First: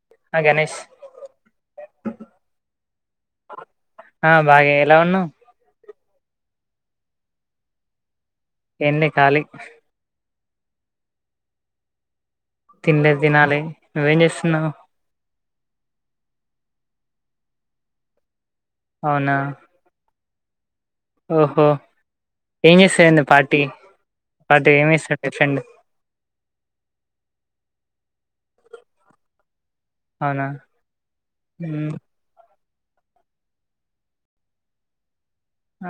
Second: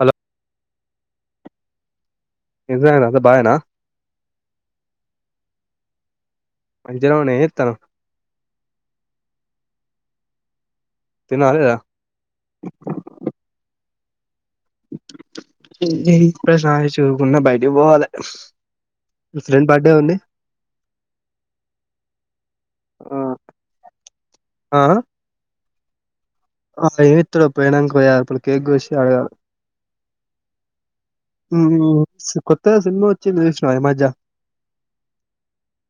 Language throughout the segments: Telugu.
హలో ఆ గణేష్ ఏ సంగతీ అంత భాగాన ఆ బాగే ఎలా ఉన్నవ్ మంచిగనేన్న ఏమిజేతన్ ఎన్ని కాలి తిన్నా లేదా తినలేదు తినాలి నువ్వేం చేస్తునవ్ ఏ ప్రస చకున్నా బైటికి పోవాలే అవునా ఫ్రెండ్ బర్డే ఉంది ఓహో ఏం ఆ చేస్తారండి పార్టీ పార్టీ ఏం ఇస్తాడు మీ ఫ్రిండ్ ఆ ఎమిత్తాడో పోయినంకప్పుడు కేక్ గోసి వచ్చి అడగా అవునా ఉమ్ కొత్తగా సినిమా వచ్చింది చూసినవ ఈమధ్య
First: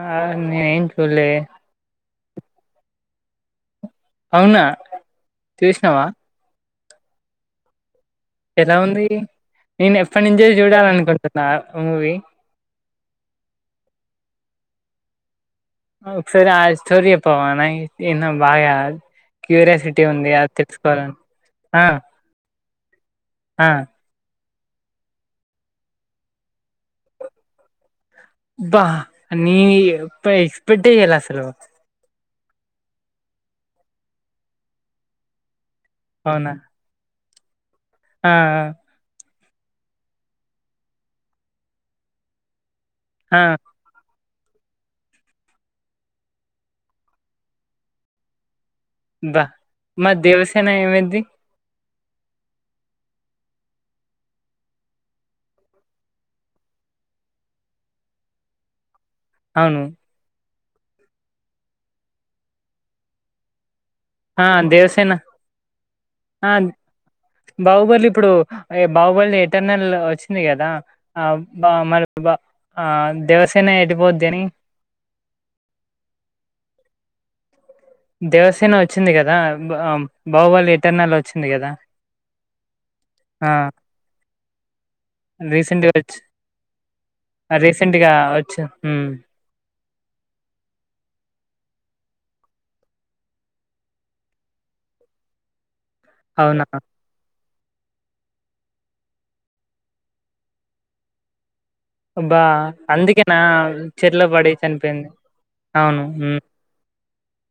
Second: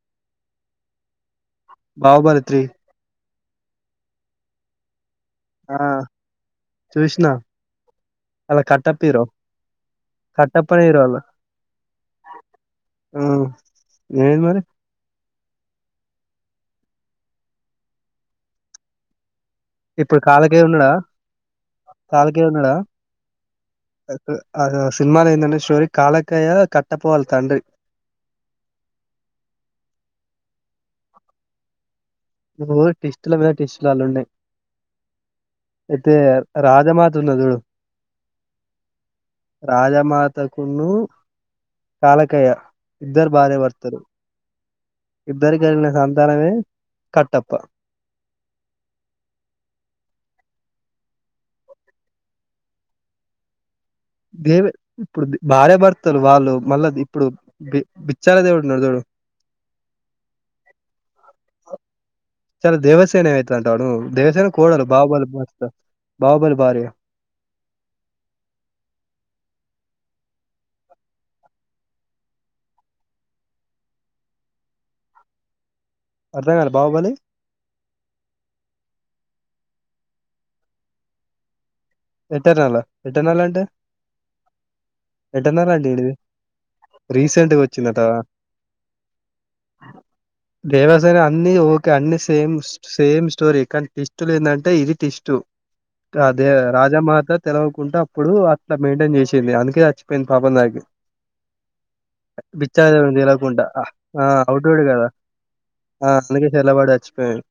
ఆ నేనేం చూలే బాహుబలి త్రీ అవునా ఆ చూసినావా చూష్నా ఎలా ఉంది నేను ఎప్పటి నుంచో కట్టప్పనే జూడాల హీరో అనుకుంటున్నా మూవీ ఆ ఏంది మరి ఆ ఒకసారి ఆ స్టోరీ చెప్పవా నాకి ఇందాం బాగా క్యూరియాసిటీ ఉంది అది తెచ్కోవాలని ఆ కాలికేయ ఉన్నాడా ఆ అ ఆ సినిమాల ఎందంటే స్టోరి కాలకేయ కట్టప్ప వాళ్ల తండ్రి బా అన్నీ అబ్బా ఎక్స్పెక్టే చేయలె అసలు నువు టిస్టుల మీద టిస్టులలా ఉండే అయితే అవునా రాజమా దున్నతుడు ఆ రాజమాతకున్ను కాలకయ్య ఇద్దరు ఆ, భార్య భర్తలు ఇద్దరికి కలిగిన సంతానమే కట్టప్ప బా మరీ దేవసేన ఏమైంది దే ఇప్పుడు భార్యభర్తలు వాళ్ళు మళ్ళా ఇప్పుడు బి బిచ్చాల దేవుడు ఉన్నారు చోడు అవును చలో దేవసేన ఏమైతాదంటవా నువు ఆ దేవసేన కోడలు దేవసేన బాుహుబలి భర్త ఆ బాహుబలి భార్య బాహుబలి ఇప్పుడు బాహుబలి ఎటర్నల్ వచ్చింది కదా ఆ బా మరి బా ఆ దేవసేన ఎటుపోద్ది అని అర్థం కాలే బాహుబలి దేవసేన వచ్చింది కదా బాహుబలి ఇటర్నల్ లో వచ్చింది కదా ఇటర్నల్ ఆ ఇటర్నల్ ఆ అంటే ఎటర్నల్ అంటే రీసెంట్గా ఏంటిది వచ్చు రీసెంట్ గా వచ్చిందట రీసెంట్గా వచ్చు ఊ దేవసేన అన్నీ ఓకే అన్నీ సేమ్ సేమ్ స్టోరీ కానీ టిస్టులు ఎందంటే ఇది టిస్టు అదే అవునా మాత తెలువకుండా అప్పుడు అట్లా మెయింటైన్ చేసింది అందుకే చచ్చిపోయింది పాపం దానికే బా బిచ్చల దేవునికి అందుకేనా తెలవకుండగ చెట్లో ఆ పడి అవిటోడు చనిపోయింది కదా అవును ఆ ఉమ్ అందుకే చర్ల పడి చచ్చిపోయిండు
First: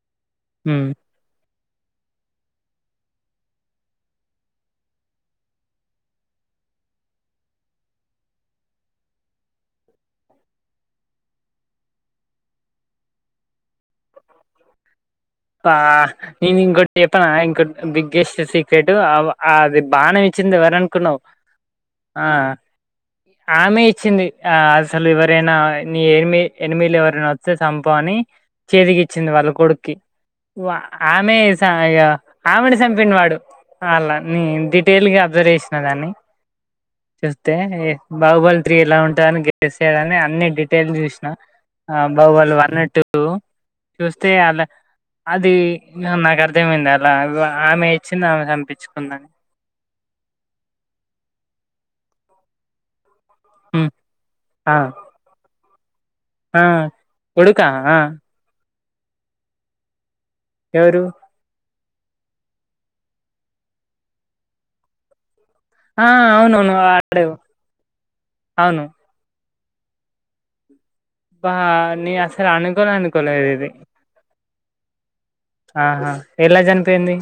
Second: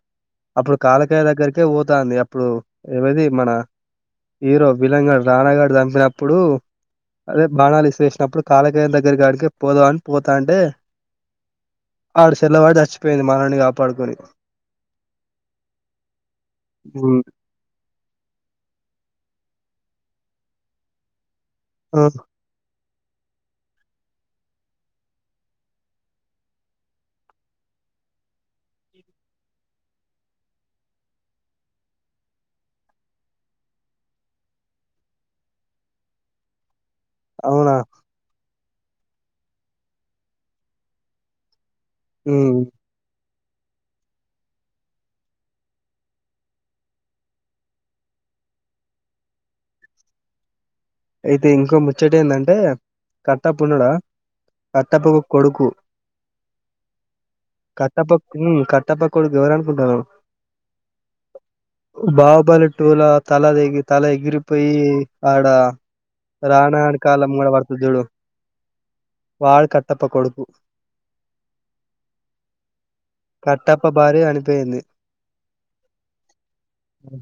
అప్పుడు ఉమ్ కాల కేయ దగ్గరకే పోతాంది అప్పుడు ఏవది మన హీరో విలన్గాడు రానా గాడు చంపినప్పుడు అదే బాణాలు ఇసిరేసినప్పుడు కాలకేయ దగ్గరగాడికే పోదాం అని పోతా అంటే ఆవిడ చెర్లో పడి చచ్చిపోయింది మనవడ్ని కాపాడుకొని ఆ నేన్ ఇంకోటి ఉమ్ చెప్పనా ఇంకో బిగ్గెస్ట్ సీక్రెట్ అది బానం ఇచ్చింది ఎవరనుకున్నావ్ ఆ ఆ ఆమె ఇచ్చింది ఆ అసలు ఎవరైనా నీ ఎనిమి ఎనిమిలు ఎవరైనా వస్తే చంపు అని చేతికిచ్చింది వాళ్ళ కొడుక్కి వ ఆమె స ఇగ ఆమెనే చంపిండు వాడు అలా నే డీటెయిల్గా అబ్జర్వ్ చేసిన దాన్ని చూస్తే అవునా బాహుబలి త్రీ ఎలా ఉంటాందిని గెస్ చేయాలని అన్ని డీటెయిల్ చూసినా ఆ ఉమ్ బాహుబలి వన్ టూ త్రీ టు చూస్తే అలా అది ఇంగ నాకు అర్థమైంది అలా అగొ ఆమె ఇచ్చింది ఆమె చంపించుకుందని అయితే ఇంకో ముచ్చట ఏందంటే కట్టప్ప హ్మ్. ఉన్నడా ఆ కట్టప్ప ఒక కొడుకు ఆ కొడుకా ఆ ఉమ్మ్ కట్టప్ప కొడుకు ఎవరు అనుకుంటానవ్ ఎవరు బాహుబలి టూల తల తెగి తల ఎగిరిపోయి ఆడ ఆ అవునవును రాణా గాడు కళ్ళ వాడు మంగ వర్తద్డు అవును వాడు కట్టప్ప కొడుకు అబ నేను అసలు అనుకోనే అనుకోలే కట్టప్ప భార్య చనిపోయింది ఆహా ఎలా చనిపోయింది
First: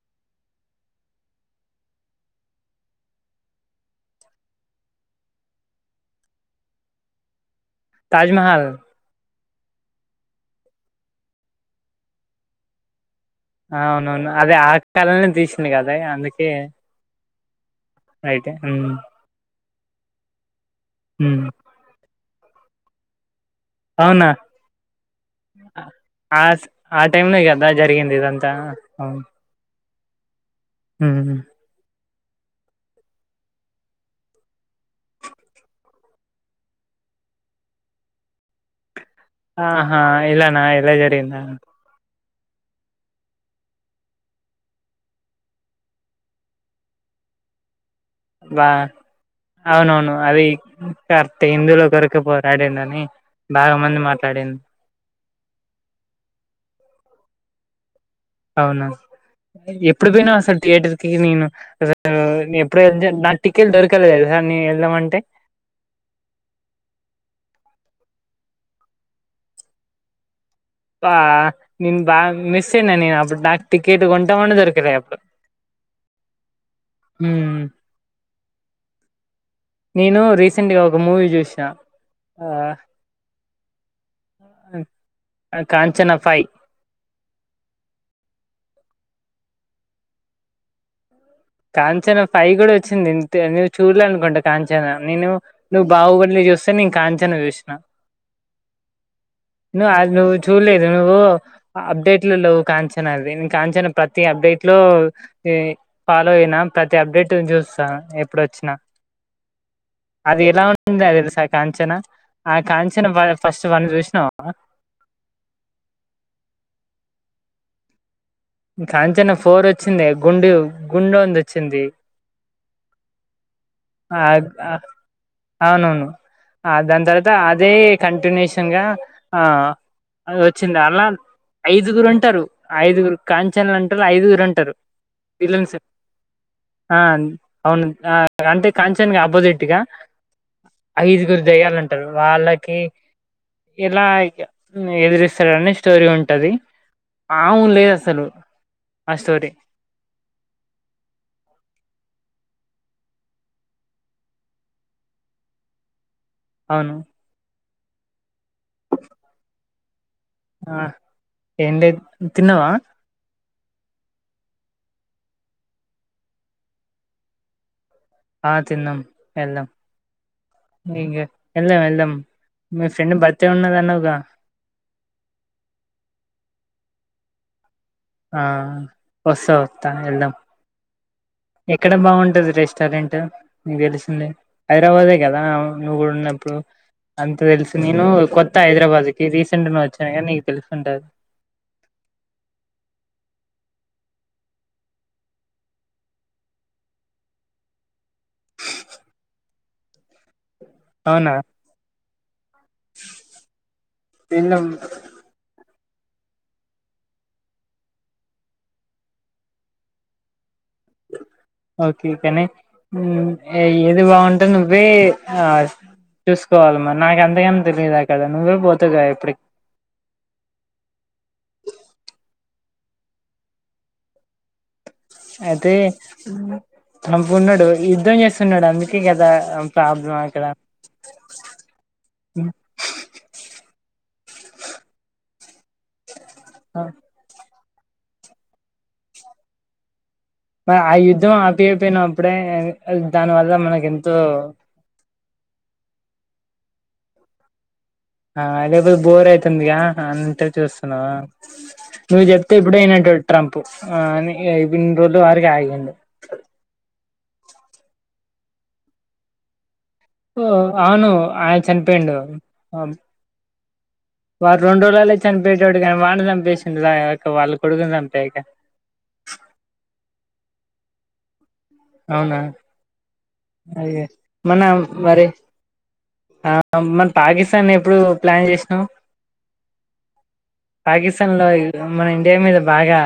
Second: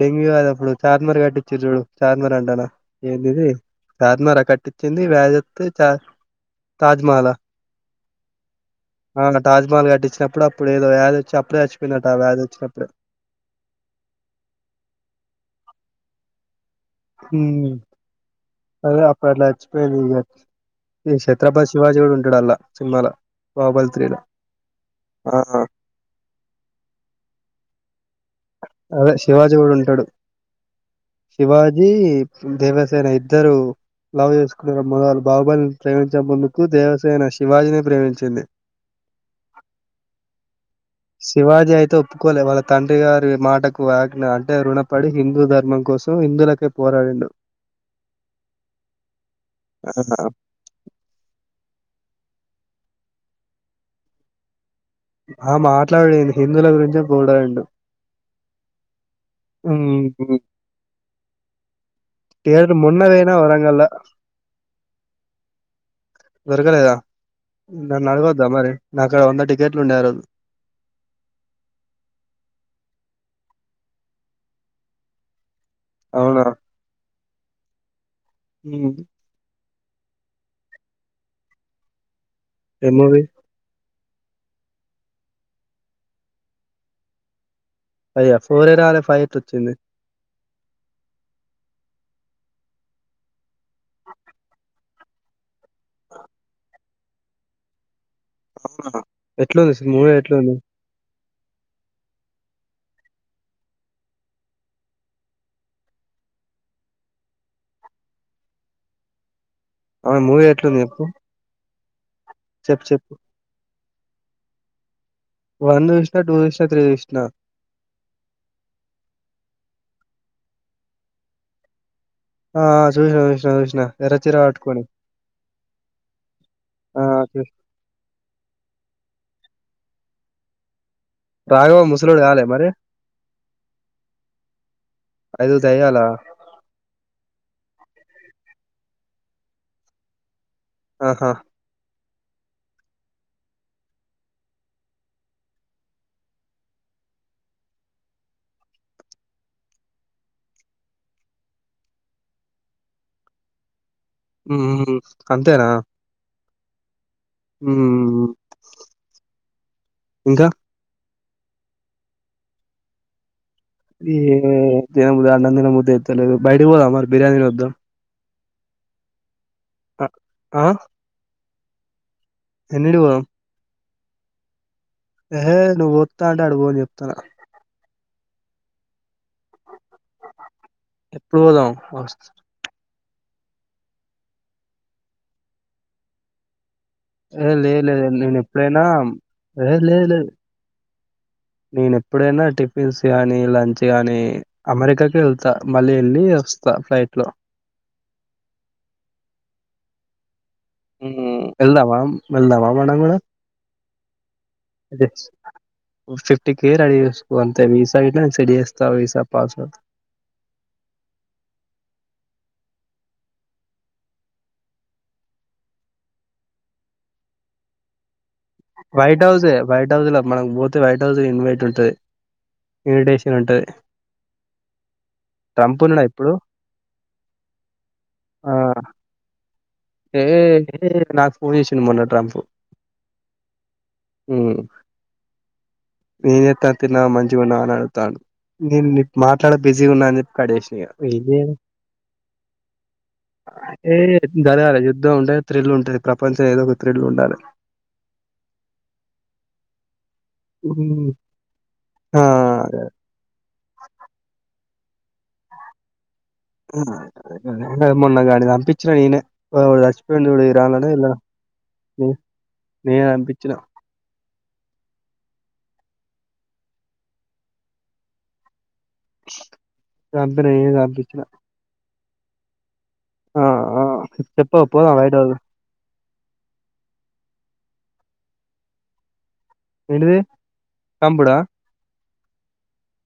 డెంగ్యూ కాదు అప్పుడు చార్మినార్ కట్టిచిరు చూడు చార్మినార్ అంటారు ఎంది ది చార్మినార్ ఆ కట్టించిది వ్యాజ్తే చ తాజ్మహల్ ఆ తాజ్మహల్ ఆ తాజ్మహల్ కటించిన్నపుడు అప్పుడు ఏదో వ్యాధి వచ్చి అప్పుడే చచ్చిపోయినట ఆ వ్యాధిచ్చినప్పుడు అవునవును అదే ఆ కలనే తీసింది కదా అందుకే హ రైటే ఉమ్ అట్లా చచ్చిపోయింది ఇక ఈ ఉమ్ ఛత్రపతి శివాజీ కూడా ఉంటాడు అల్లా సినిమాల బాహుబలి త్రీ ల అవునా ఆ ఆ ఆ టైమ్ లో కదా జరిగింది ఇదంత అదే శివాజీ కూడ ఉంటాడు ఉమ్ శివాజీ దేవసైన ఇద్దరు లవ్ చేసుకు ముందలు బాుబల్ని ప్రేమించే ముందుకు దేవసేన శివాజీని ప్రేమించింది ఆహా ఇలా నా ఎలా జరి శివాజీ అయితే ఓ ఒప్పుకోలే వాళ్ళ తండ్రి గారి మాటకు వా్యాగ్ఞ అంటే రుణపడి హిందూ ధర్మం కోసం హిందువులకే పోరాడిండు వా అవునవును అది త హిందులో కొరిక పోరాడిండు అని బాగ మంది మాట్లాడిండు ఆ మాట్లాడంది హిందువుల గురిం చె పోరాడిండు. అవున ఎప్పుడు పోయినావ్ అసలు థియేటర్ కి నేను థియేటర్ ఎప్పుడు మొన్న వె పోయినా నాకు టిక్కెట్లు వరంగల్లా దొరకలేదు నేను వెళ్దామంటే దొరకలేద నన్ను అడగొద్దా మరి నాకాడ వంద టికెట్లు ఉంద ఆ రోజు బ నెన్ బాగ మిస్ అయినా నేను అప్పుడు నాకు టికెట్ గొంటమ దొరికర అప్పు అవునా ఉమ్ హు నేను రీసెంట్ గా ఒక మూవీ చూసినా ఆ ఏం మూవీ అది కాంచన ఫైవ్ అయ్యా ఫోరె రాల ఫైవ్ ఎట్ల వచ్చింది కాంచనా పైవ్ కూడ వచ్చింది నువ్వు చూడల అనుకుంటావు కాంచనా నేను నువ్వు బాహుబలిచూస్తే నేను కాంచన చూసిన ఎట్లుంది నువ్ మూవీ అది ఎట్లుంది చూడలేదు నువ్వు అప్డేట్లో లేవు కాంచనా అది కాంచనా నేను ప్రతి అప్డేట్ లో ఫాలో అయినా ప్రతి అప్డేట్ నిచూస్తా ఎప్పుడు వచ్చిన ఆ అది మూవీ ఎలా ఎట్లుంది ఉంటంది చెప్పు అ తెలుసా ఆ కాంచనా ఆ చెప్పు కాంచనా చెప్పు బ ఫస్ట్ వన్ చూసినావ వన్ చూసిన టూ చూసిన త్రి చూసిన కాంచనా ఫోర్ వచ్చింది గుండు గుం డోంది వచ్చింది ఆ చూసిన చూసిన చూసిన ఆ అవునవును దాని ఆ తర్వాత చూస్ అదే కంటిన్యూషన్గా ఆ అ వచ్చింది అలా రాఘవ ఐదుగురు ముసలోడు ఉంటారు కాలే మరి ఐదుగురు కాంచన ఉంటారు ఐదుగురు ఉంటారు ఐదు విలన్స్ దెయ్యాల ఆ అవును అంతే కాంచన్గ అపోజిట్గా ఆహా ఐదుగురు దెయ్యాలు ఉంటారు వాళ్ళకి ఇలా ఎదిరిస్తాడని స్టోరీ ఉంటది మా ముల్ లేదు అసలు ఆ స్టోరీ ఊహు అంతేన అవున్ ఉమ్ ఇంకా ఆ ఏం లేదు తిన్నవా ఈ దిన అన్నం దిన బుద్ది అయితలేదు బయటికి పోదామ బిరియానీ తిని వద్దాం ఆ తిన్నాం ఎళ్దాం ఆ ఆ ఇగ వెళ్దాం వెళ్దాం మీ ఎన్నింటికి ఫ్రెండ్ పోదాం బర్త్డే ఉన్నది అన్నావుగా ఏహే నువ్వు ఓత్త అంటే అటు పోను చెప్తానా ఆ వస్తా వత్త వెళ్దాం ఎప్పుడు పోదాం ఎక్కడ వస్త- బాగుంటది రెస్టారెంట్ నీకు తెలిసిందే హైదరాబాదే కదా నువ్వు కూడా ఉన్నప్పుడు అంత ఏ తెలుసు లేదు నేను లేదు కొత్త ఎప్పుడైనా హైదరాబాద్ కి ఏ రీసెంట్ గా లేదు వచ్చాను లేదు గానీ నీకు తెలుసుంటది నేను ఎప్పుడైనా టిఫిన్స్ గానీ లంచ్ గానీ అమెరికాకే వెళ్తా మళ్ళీ వెళ్ళి వస్తా ఫ్లైట్లో అవునా వెళ్దామా వెళ్దామా మనం కూడా వీళ్ళు ఫిఫ్టీ కే రెడీ చేసుకో అంతే వీసా గిట్ల సెట్ చేస్తా వీసా పాస్పోర్ట్ ఓకే కానీ ఏది బాగుంటే నువ్వే ఆ చూసుకోవాలి మరి నాకు అంతగనం తెలీదు కదా నువ్వే పోతావుగా వైట్ ఎప్పటికి హౌసే వైట్ హౌస్ లో మనకు పోతే వైట్ హౌస్ లో ఇన్వైట్ ఉంటది ఇన్విటేషన్ ఉంటుంది అయితే ఉన్నడా ఇప్పుడు? [unintelligible] యుద్ధం ఆ! చేస్తున్నాడు అందుకే కదా ప్రాబ్లం ఏ అక్కడ ఏ నాకు ఫోన్ చేసిండు మొన్న ట్రంప్ ఏం చేస్తారు తిన్నావా మంచిగా ఉన్నావా అని అడుగుతాండు నేను మాట్లాడ బిజీగా ఉన్నా అని చెప్పి కట్ చేసిన మరి ఇగ. ఆ ఏం యుద్ధం చేయ ఆపెయ్యకపోయినా అప్పుడే దాని వల్ల మనకు ఎంతో ఉండాల యుద్ధం ఉంటే త్రిల్ ఉంటుంది ప్రపంచం ఏదో ఒక త్రిల్ ఉండాలే ఆ లేకపోతే బోర్ అవుతుందిగా అంతే ఉమ్, చూస్తున్నావా ఆ నువ్వు చెప్తే ఇప్పుడే అదే వినేటోడు ట్రంప్ అని ఇన్ని రోజుల వరకు ఆగిండు మొన్న గాన్నీ చంపించిన నేనే మొన్నొకడు చచ్చిపోయిండు ఓ చూడు ఇరాన్లనో ఎన్నో అవును ఆయన చనిపోయిండు నేనే చంపించిన వాడు రెండు రోజులల్ల చనిపోయేటోడు కానీ వాడిని చంపేసింది వాళ్ళ కొడుకుని చంపేయక చంపి నేనే చంపించిన అవునా ఆ ఆ అయ్యో మొన్న చెప్పవ పోదాం బయట మరి వరకు ఆ మరి పాకిస్తాన్ ఎప్పుడు ప్లాన్ చేసినవ్ ఏంటిది పాకిస్తాన్ చంపుడా లో మన ఇండియా మీద బాగా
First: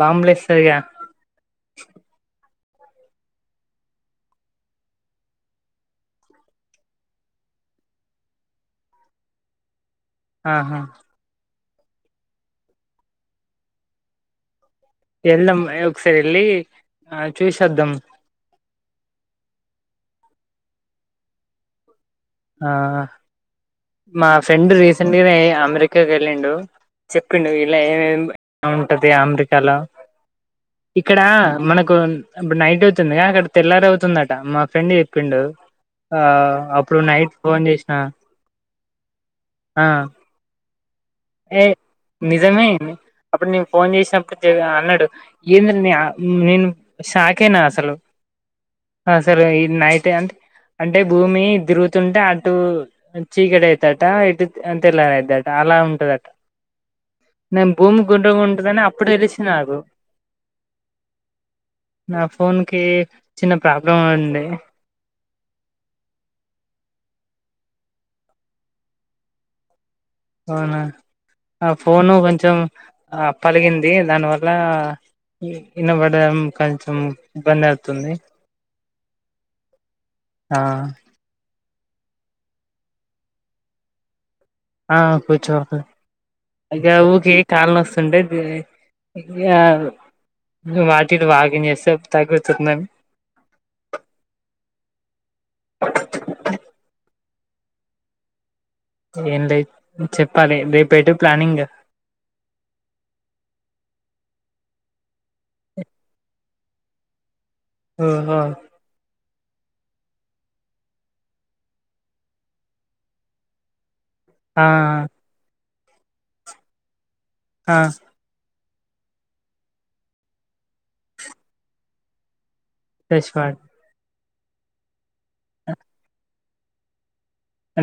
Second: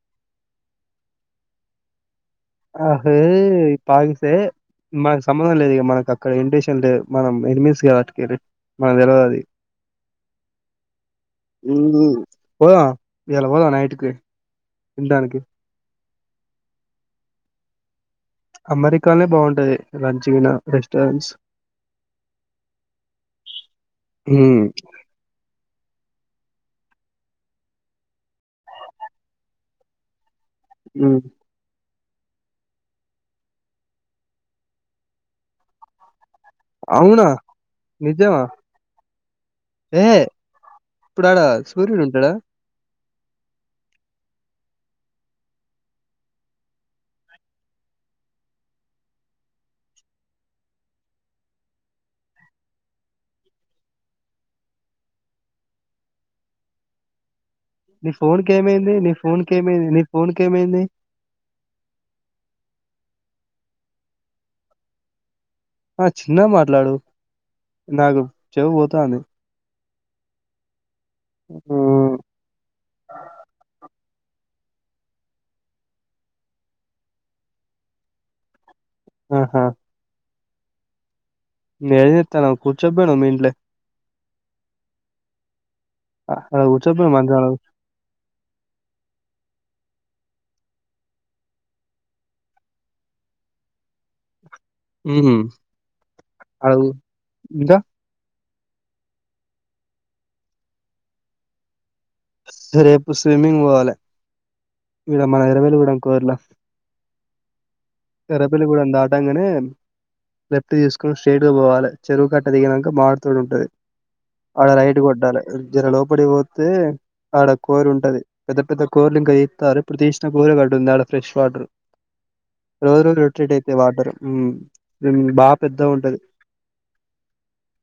బాంబులు వేస్తారుగా అహే పాకిసే మనకు సంబంధం లేదు ఇగా మనకి అక్కడ ఇడిటేషన్ లేదు మనం ఎనిమీస్ కాబట్టి మనకు తెలువదది ఆహా పోదామా ఇయ్యాల పోదామా నైట్ కి తినడానికి వెళ్దాం ఒకసారి వెళ్ళి ఆ చూసొద్దాం అమెరికానే బాగుంటది లంచ్ గినా రెస్టారెంట్స్ ఆ మా హ్మ్. ఫ్రెండ్ రీసెంట్ గానే అమెరికాకి వెళ్ళిండు చెప్పిండు ఇలా ఏమేమి ఉంటది అమెరికాల హ్మ్. ఇక్కడ మనకు ఇప్పుడు నైట్ అవుతుందిగా అక్కడ తెల్లారి అవుతుందట మా ఫ్రెండ్ చెప్పిండు ఆ అప్పుడు అవునా? నైట్ ఫోన్ చేసిన నిజమా? ఆ ఏహే! ఇప్పుడాడ ఏ సూర్యుడు ఉంటాడా? నిజమే అప్పుడు నేను ఫోన్ చేసినప్పుడు అన్నాడు ఏందిరా నేను షాకేనా అసలు అసలు ఈ నైట్ అంటే భూమి తిరుగుతుంటే అటు చీకటి అయితాదట ఇటు తెల్లారిందట అలా ఉంటందట నేను భూమి నీ గుండ్రగా ఉంటందని ఫోన్‌కేమైంది? అప్పుడు నీ తెలిసి నాకు ఫోన్‌కేమైంది? నీ ఫోన్‌కేమైంది? నా ఫోన్కి చిన్న ప్రాబ్లం ఉండే ఆ చిన్న మాట్లాడు నాకు చెవు పోతాంది అవునా ఆ ఫోను హ్మ్. కొంచెం పలిగింది దానివల్ల వినబడడం కొంచెం ఇబ్బంది అవుతుంది ఆహా ఆ ఏదైతే ఏమి కొచ్చకపోయినా మీండ్లే ఆ కూర్చో ఆ! ఆడ ఇంకా కూర్చోపోయినావు ఊక మంచాన. కళ్ళ నోస్త అంటే దీని ఇంకా వాటిని వాకింగ్ చేస్తే తగ్గుతుందని ఉహు అడుగు ఇకా ఏం లే చెప్పాలి రేపే ఎటు ప్లానింగ్ రేపు స్విమ్మింగ్ పోవాలి ఇడ మన ఇరవైలు కూడా కోరలా ఓహో ఎర్రపల్లి గూడెం దాటంగానే లెఫ్ట్ తీసుకుని స్ట్రేట్గా పోవాలి చెరువు కట్ట దిగినక మావిడ తోడు ఉంటాది ఆ ఆడ రైట్ కొట్టాలి జర లోపడికి పోతే ఆడ ఆ కోరి ఉంటది పెద్ద పెద్ద కోర్లు ఇంకా తెస్తారు ఎప్పుడూ తీసిన కోరి ఒకటి వుంది ఆడ ఫ్రెష్ వాటర్. రోజు రోజు రొట్రేట్ తెచ్చుకోవాలి అయితాయి వాటర్ ఉ ఉ బాగా పెద్ద ఉంటది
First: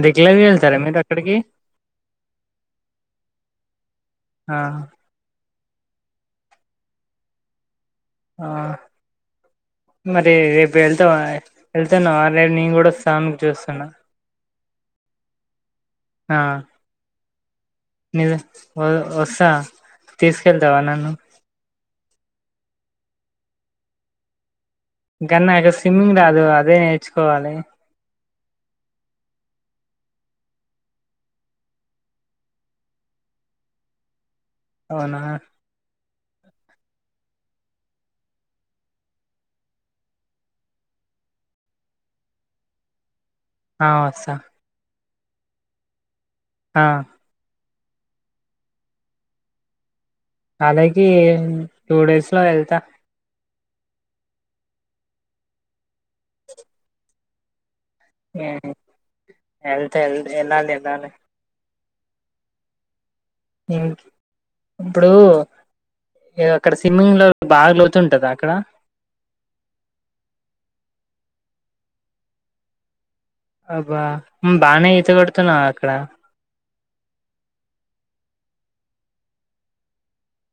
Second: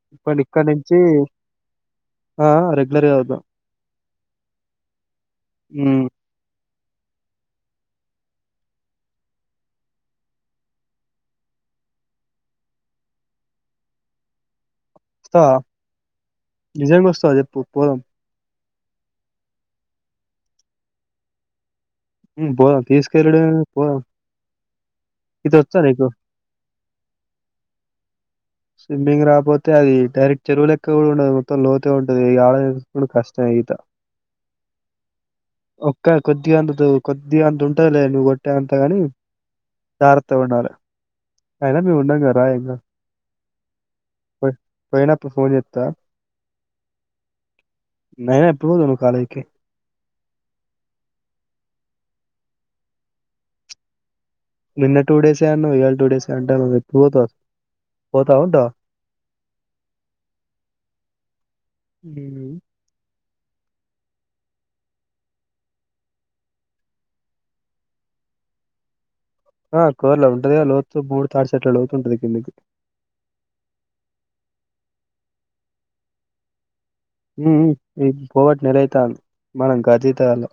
రెగ్యులర్ ఇప్పుడు గా ఇక్కడు వెళ్తారా నుంచి మీరు అక్కడికి ఆ రెగ్యులర్గా చదువుతాం ఆ ఉ ఆ మరి రేపు వెళ్తా వెళ్తున్నావ నేను కూడా స్వామిని చూస్తున్నా వస్తా వ నిజంగా వస్తా వ చెప్పు పోదాం నేనా వ వస్తా తీసుకెళ్తావా నన్ను ఉ పోదాం తీసుకెళ్ళుడు పోదాం ఇంకా ఇది నాక వచ్చా నీకు స్విమ్మింగ్ రాదు అదే నేర్చుకోవాలి స్విమ్మింగ్ రాపోతే అది డైరెక్ట్ చెరువు లెక్క కూడా ఉండదు మొత్తం లోత ఉంటది ఆడకి కూడా కష్టమే ఈత అవునా ఒక్క కొద్దిగా అంత కొద్ది అంత ఉంటదిలే నువ్వు కొట్టే అంతగాని జాగ్రతగా ఉండాలి అయినా మేము ఉన్నాం కద రా ఏంకా ఆ వస్తా పోయినపుడు ఫోన్ చెత్తా ఆ అయినా ఎప్పుడు పోతున్నావు కాలేజీకి కాలేజ్ కి టూ డేస్ లో వెళ్తా నిన్న టూ డేసే అన్నావు ఇవాళ టూ డేస్ అంటావు ఎప్పుడు పోతావు పోతావా ఉంటావా ఏంటి ఎళ్త్ ఎల్ ఎల్లాలి ఎల్లాలి ఉ ఇం ఇప్పుడు లేదు అక్కడ స్విమ్మింగ్ లో బాగా లోతు ఉంటదా అక్కడ ఆ కోర్లో ఉంటది గా లోతు ముడు తాటి చెట్ల లోతు ఉంటాది కిందికి అబ్బా ఉం బానే ఈత కొడుతున్నావా అక్కడ [unintelligible] ఇ పోవట్టీ నెలయితండి మనం గజఈతగలం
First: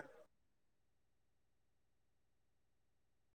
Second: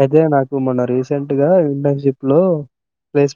అయితే నాకు మొన్న రీసెంట్ గా ఇంటర్న్షిప్ లో ప్లేస్